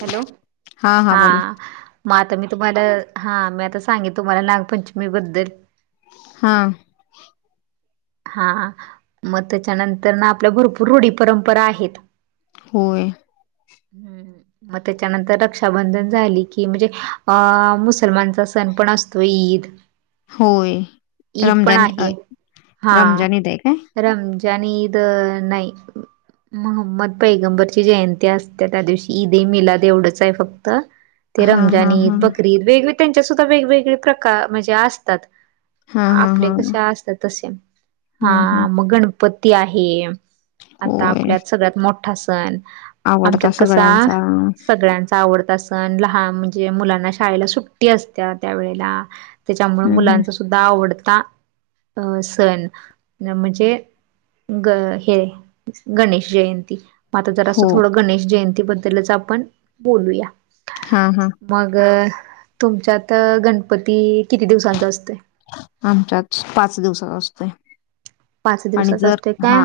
हा हा हा बोला [unintelligible] मग आता मी तुम्हाला हां मी आता सांगेन तुम्हाला नागपंचमीबद्दल. हा. हा हा मग त्याच्यानंतर ना आपल्या भरपूर रुढी परंपरा आहेत. होय. होय होय. मग त्याच्यानंतर रक्षाबंधन झाली कि, म्हणजे अ मुसलमानचा सण पण अस तो ईद. होय ईद पण रमजान आहे हा -रमजानत ईद आहे काय? रमजान ईद नाही, मोहम्मद पैगंबरची जयंती असते. ते त्या दिवशी ईद ये मिलाद एवढंच आहे फक्त. ते हा रमजान हा हा ईद, बकरीद ईद वेगवगळ त्यांच्या सुद्धा वेगवेगळे प्रकार म्हणजे असतात. हा हा हा आपले कसे असतात तसे हा हम्म हम्म मग गणप गणपती आहे. आता होय आपल्यात सगळ्यात मोठा सण, आवडता आपल्यात कसा सगळ्यांचा सगळ्यांचा आवडता सण लहान म्हणजे मुलांना शाळेला सुट्टी असत्या त्या वेळेला. त्याच्यामूळ हम्म हम्म मुलांचा सुद्धा आवडता अ सण म्हणजे, ग- हे गणेश जयंती. म जरासं हो थोडं गणेश जयंती बद्दलच आपण बोलूया. हा, हा. मग तुमच्यात गणपती किती दिवसांचा आसतोय? आमच्यात पाच दिवसाचा असतोय. पाच आणि दिवसाचा जर असतोय हा काय?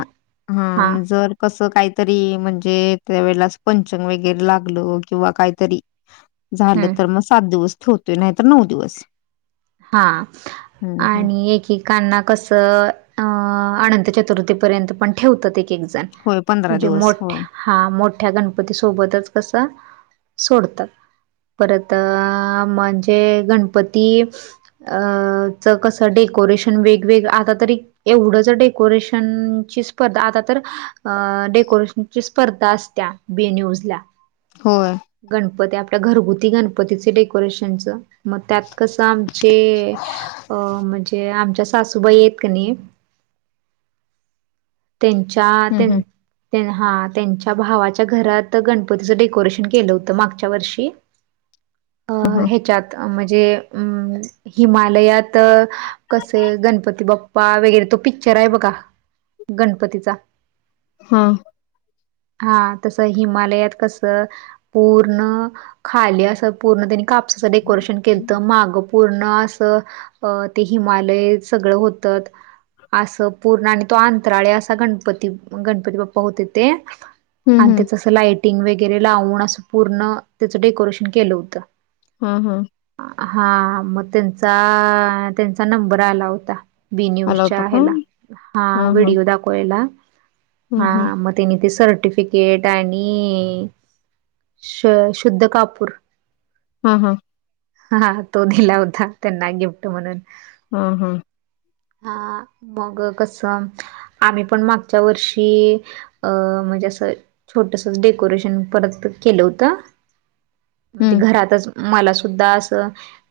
हा म जर कसं काहीतरी म्हणजे त्यावेेळेला पंचंग वगैरे लागलं किंवा काहीतरी, झालं हम्म तर म सात दिवस ठेवतोय नाही तर नऊ दिवस. हा हम्म हम्म आणि एकेक कस अ अनंत चतुर्थी पर्यंत पण ठेवतात एक एक जण. होय पंधरा म्हणजे दिवस होय मोठ्या हा मोठ्या गणपती सोबतच कस सोडतात. परत म्हणजे गणपती अ च कसं डेकोरेशन वेगवेगळ आता तरी, एवढंच डेकोरेशन ची स्पर्धा आता तर, अ डेकोरेशनची स्पर्धा असत्या बी न्यूजला. होय. गणपती आपल्या घरगुती गणपतीचे डेकोरेशनच मग त्यात कसं आमचे आमचे अ म्हणजे आमच्या सासूबाई हायत कनाही. त्यांच्या त्यां हम्म हम्म हा त्यांच्या भावाच्या घरात गणपतीचं डेकोरेशन केलं होतं मागच्या वर्षी. अ हा ह्यच्यात म्हणजे अम हिमालयात कसे गणपती बप्पा वगैरे तो पिक्चर आहे बघा? गणपतीचा. हा हा हा तसं हिमालयात कसं पूर्ण खाली अस पूर्ण त्यांनी कापसाचं डेकोरेशन केलंत माग पूर्ण असं अ ते हिमालय सगळं होतत. असं पूर्ण आणि तो आत् आत्राळीं असा गणपती गणपती बाप्पा होतीत ते, हम्म आणि हम्म त्याच अस लाइटिंग वगैरे लावून असं पूर्ण त्याचं डेकोरेशन केलं होतं. हा हो. हा म त्यांचा त्यांचा नंबर आला होता. बी आला होता न्यूजच्या का? हेला हा हां, हां. व्हिडिओ दाखवायला हां, हा हां. म. त्येनी ते सर्टिफिकेट आणि श शुद्ध कापूर. हा हा. हा हा तो दिला होता त्यांना गिफ्ट म्हणून हा हा. हा हा मग कस आम्ही पण मागच्या वर्षी अं म्हणजे असं छोटस डेकोरेशन परत केलं होतं. म्हणजे हं. घरातच मला सुद्धा असं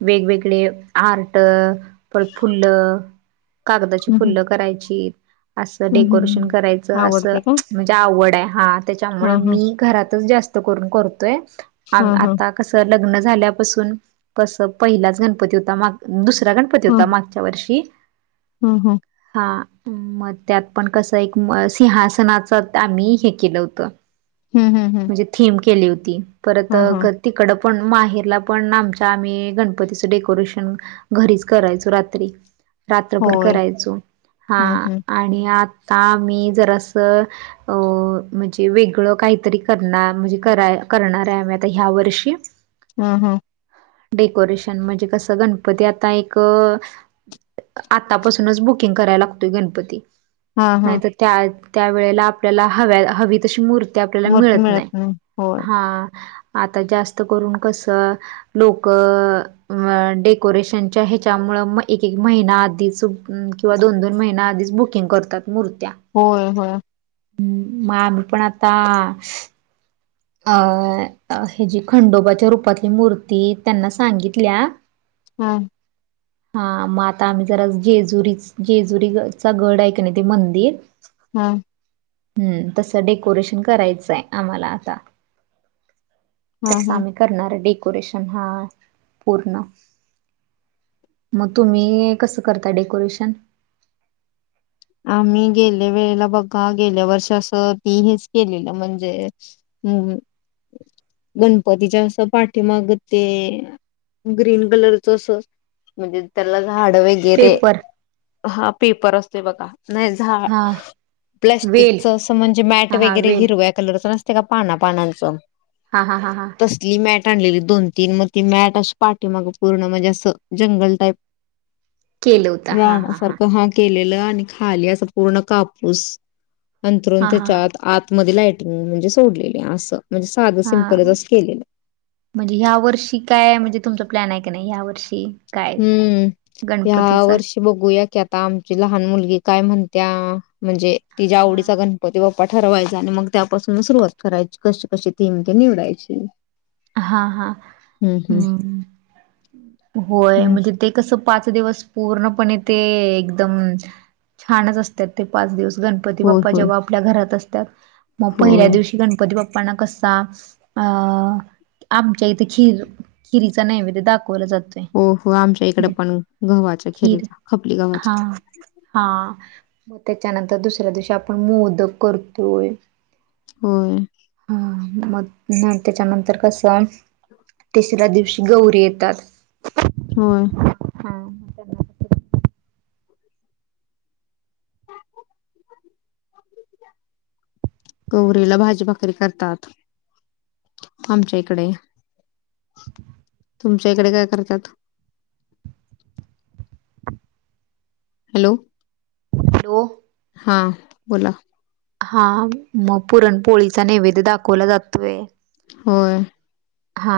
वेगवेगळे आर्ट परत फुल्ल कागदाची हं, हं. फुल्ल करायचीत. असं हं, हं, डेकोरेशन हं. करायचं असं. आवडते का? म्हणजे आवड आहे हा त्याच्यामु हां, हां. मी घरातच जास्त करून करतोय हां, हां. आता कसं लग्न झाल्यापासून कसं पहिलाच गणपती होता माग दुसरा गणपती होता माग. च वर्षी हो हो. हां. मग त्यात पण कसं एक सिंहासनाच आम्ही हे केलं होतं. हम् हम् हम. म्हणजे थीम केली होती परत तिकडं पण माहेरला पण आमच्या आम्ही गणपतीचं डेकोरेशन घरीच करायचो रात्री रात्रभर होय. करायचो. हा हं, हं. आणि आता मी जर असं. अ म्हणजे वेगळं काहीतरी करणार म्हणजे करा करणार आहे आम्ही आता ह्या वर्षी हा हा. डेकोरेशन म्हणजे कसं गणपती आता एक आतापासूनच बुकिंग करायला लागत. गणपती हां, हां. नाहीत त्या त्या वळेला आपल्याला हव हवी तशी मूर् आपल्याला मिळत नाही हा आता जास्त करून कस? लोक. अ डेकोरेशनच्या ह्याच्यामु म एक एक महिना आधीच किंवा दोन दोन महिने आधीच बुकिंग करतात मूर्त्या होय होय. ह् माभ पण आता अ ह जी खंडोबाच्या रूपातली मूर्ती त्यांना सांगितल्या. हम. [unintelligible] हा मग आता आम्ही जरा जेजुरी जेजुरीचा गड आहे क नाही ते मंदिर हा. हम्म तसं डेकोरेशन करायचं आहे आम्हाला आता हां, त्यास हां. आम्ही करणार डेकोरेशन हा पूर्ण मग तुम्ही कसं करता डेकोरेशन आम्ही गेल्या वेळेला बघा गेल्या वर्ष असं ती हेच केलेलं म्हणजे हम्म गणपतीच्या असं पाठीमाग ते ग्रीन कलरच अस म्हणजे त्याला झाड वगैर वैरे पेपर हा पेपर असते बघा नाही. झा हा प्लास्टिक वेल च अस म्हणजे मॅट हा हा वगैरे वेल हिरव. कलरच नसते का पाना पानांचं. हा हा हा हा. ली मॅट आणलेली दोन तीन मग ती मॅट अशी पाठीे मग पूर्ण म्हणजे असं जंगल टाईप केलं होत हा राणा हा हा सर्ख ह. के आणि खाली अस पूर्ण कापूस अंतरून हा हा त्याच्यात. मध्ये लाईटिंग म्हणजे सोडलेले असं म्हणजे साधं हा सिंपलच अस केलं. म्हणजे ह्या वर्षी काय म्हणजे तुमचा प्लॅन आहे काी नाही ह्या वर्षी काय हम्म या गणपतीचा वर्षी बघूया की आता आमची लहान मुलगी काय म्हणत्या म्हणजे तिच्या्या हा आवडीचा ग. ती बाप्पा ठरवायचा आणि मग त्यापासून सुरुवात करायची कशी कशी थीम ते निवडायची. हा हम्म हम्म. हाम् होय हम्म. म्हणजे ते कसं पाच दिवस पूर्णपणे ते एकदम. छानच असतात ते पाच दिवस गणपती होय बाप्पा होय जेव्हा आपल्या घरात असतात मग पहिल्या होय दिवशी गणपती बाप्पांना कसा? आमच्या इथे खिर खिरीचा नैवेद्य दाखवलं जात. हो हो आमच्या इकडे पण गव्हाच्या खीर खेरीच्या खपली हा गवा्हाच्या हा मग त्याच्यानंतर दुसऱ्या दिवशी आपण मोदक करतोय. होय. हा म तेच्या नंतर कसं हाय तिसऱ्या दिवशी गौरी येतात. होय. हा. गौरीला भाजी भाकरी करतात, आमच्या इकडे. तुमच्या इकडे काय करतात. हॅलो. हॅलो. हां बोला. हा मग पुरणपोळीचा नैवेद्य दाखवला जातोय. होय. हा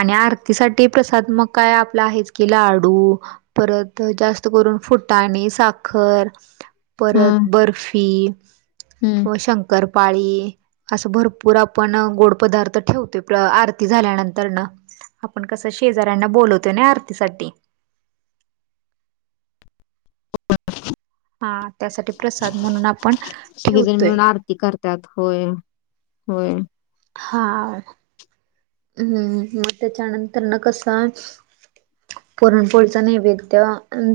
आणि आरतीसाठी प्रसाद मग काय आपला आहेच की लाडू परत जास्त करून फुटाणे, साखर. परत बर्फी हम्. व शंकरपाळी. असं भरपूर आपण गोड पदार्थ ठेवतोय आरती झाल्यानंतर आपण कसं शेजऱ्यांना बोलवतोय ना आरतीसाठी हा त्यासाठी प्रसाद म्हणून आपण ठेवतोय. ती करतात होय होय. हा हम् मग त्याच्यानंतर न कसं. अ्. पुरणपोळीच नैवेद्य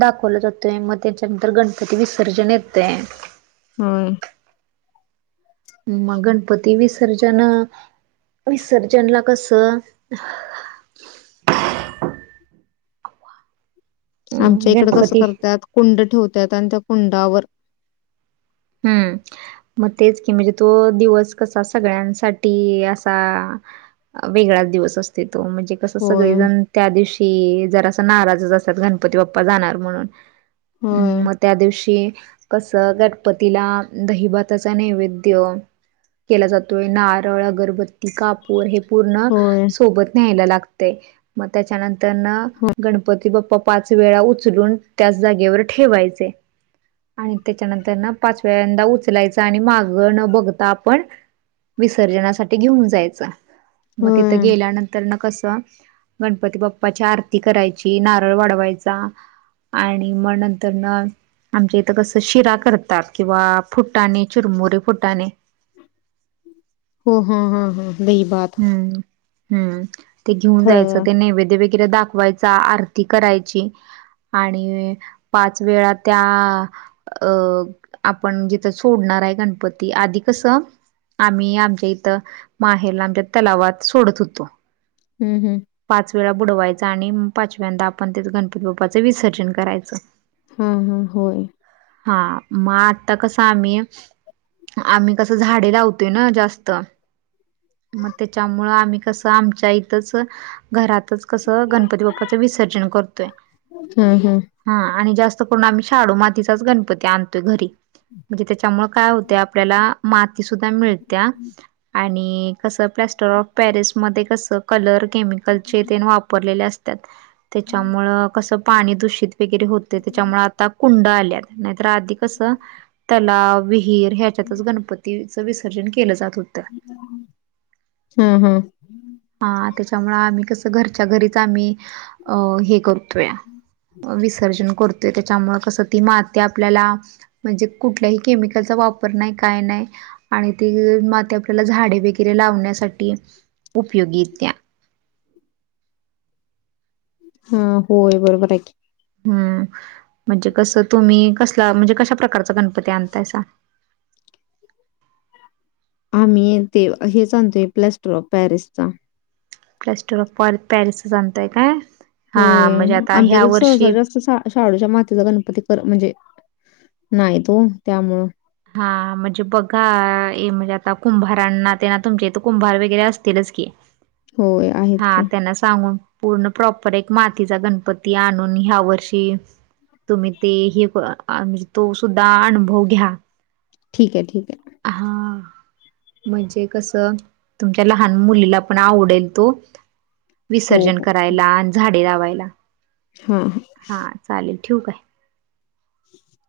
दाखवला जातोय, मग त्याच्यानंतर गणपती विसर्जन येतंय. होय. मग गणपती विसर्जन विसर्जनला कसं. अं आमच्या इकडं कसं गणपती करतात, कुंड ठेवतात आणि त्या कुंडावर हम्म. म तेच की म्हणजे तो दिवस कसा सगळ्यांसाठी असा. वेगळाच दिवस असतयं तो म्हणजे तसं होय, सगळीजण त्या दिवशी जरासं नाराजच असत्यात गणपती बाप्पा जाणार म्हणून होय. मग त्या दिवशी कसं गण पतीला दही भाताचा नैवेद्य केला जातोय. नारळ, अगरबत्ती. कापूर हे पूर्ण होय, सोबत न्यायला लागतंय. मग त्याच्यानंतर न गणपती बाप्पा पाच वेळा उचलून त्याच जागेवर ठेवायचे आणि त्याच्यानंतर पाचव्यांदा उचलायचा आणि माग न बघता आपणं. विसर्जनासाठी घेऊन जायचं, म तिथं होय. गेल्यानंतर त्यांना कसं गणपती बाप्पाची आरती करायची नारळ वाढवायचा. आणि म नंतर न आमच्या इथं कसं शिरा करतात किंवा फुटाणे, चुरमुरे, फुटाणे हो हा हा हा दही भात हम्म हम्म ते घेऊन जायचं फळं ते नैवेद्य वेग दाखवायचा आरती करायची इक आणि पाच वेळा त्या अं आपण जिथं सोडणार आहे, गणपती आधी कसं आम्ही आमच्या इथं माहेरला आमच्या तलावात सोडत होतो. हम् हम् पाच वेळा बुडवायचा आणि पाचव्यांदा आपण ते गणपती बाप्पाचं विसर्जन करायचं हं हं होय हा मग आत्ता कसं आम्ही आम्ही कसं झाडे लावतोय ना जास्त मग त्याच्यामुळं आम्ही कसं आमच्या इथंचअ घरातच कसं गणपती बाप्पाचं विसर्जन करतोय हं हं हा आणि जास्त करून आम्ही शाडू मातीचाच गणपती आणतोय घरी म्हणजे त्याच्यामुळे काय होते आपल्याला माती सुद्धा मिळत्या आणि कसं प्लॅस्टर ऑफ पॅरिस मध्ये कसं कलर केमिकलचे तेन वापरलेले असत्यात त्याच्यामुळ कसं पाणी दूषित वगैरे होते त्याच्यामुळं त आता कुंड आल्यात नाहीतर आधी कसं तलाव विहीर ह्याच्यातच गणपतीचं विसर्जन केलं जात होतं हं हं हा त्याच्यामुळं आम्ही कसं घरच्या घरीच आम्ही अ हे करू विसर्जन करतोय त्याच्यामुळे कसं ती माती आपल्याला म्हणजे कुठल्याही केमिकलचा वापर नाही काय नाही आणि ते माती आपल्याला झाडे बे हिरे लावण्यासाठी उपयोगी येतीया हम होय बरोबर आहे की हम्म म्हणजे कसं तुम्ही कसला म्हणजे कशा प्रकारचा गणपती आणतायसा आम्ही ते हेच आणतोय प्लॅस्टर ऑफ पॅरिस चा प्लॅस्टर ऑफ पारी पॅरिसच अंताय काय हा होय म्हणजे आता ह्या आमच्यात सहसा वर्षी जास्त सा शाडूच्या मातेचा गणपती कर म्हणजे नाही तो त्यामुळं हा म्हणजे बघा म्हणजे आता कुंभारांना ते ना तुमच्या इथं कुंभार वगैरे असतीलच की होय आहेत हा की. त्यांना सांगून पूर्ण प्रॉपर एक मातीचा गणपती आणून ह्या वर्षी तुम्ही ते हे बघा आणि तो सुद्धा अनुभव घ्या ठीक आहे ठीक आहे हां. म्हणजे कसं तुमच्या लहान मुलीला पण आवडेल तो हो, विसर्जन हो. करायला अन झाडे लावायला ह हम हा चालेल ठीव काय ' ' [unintelligible]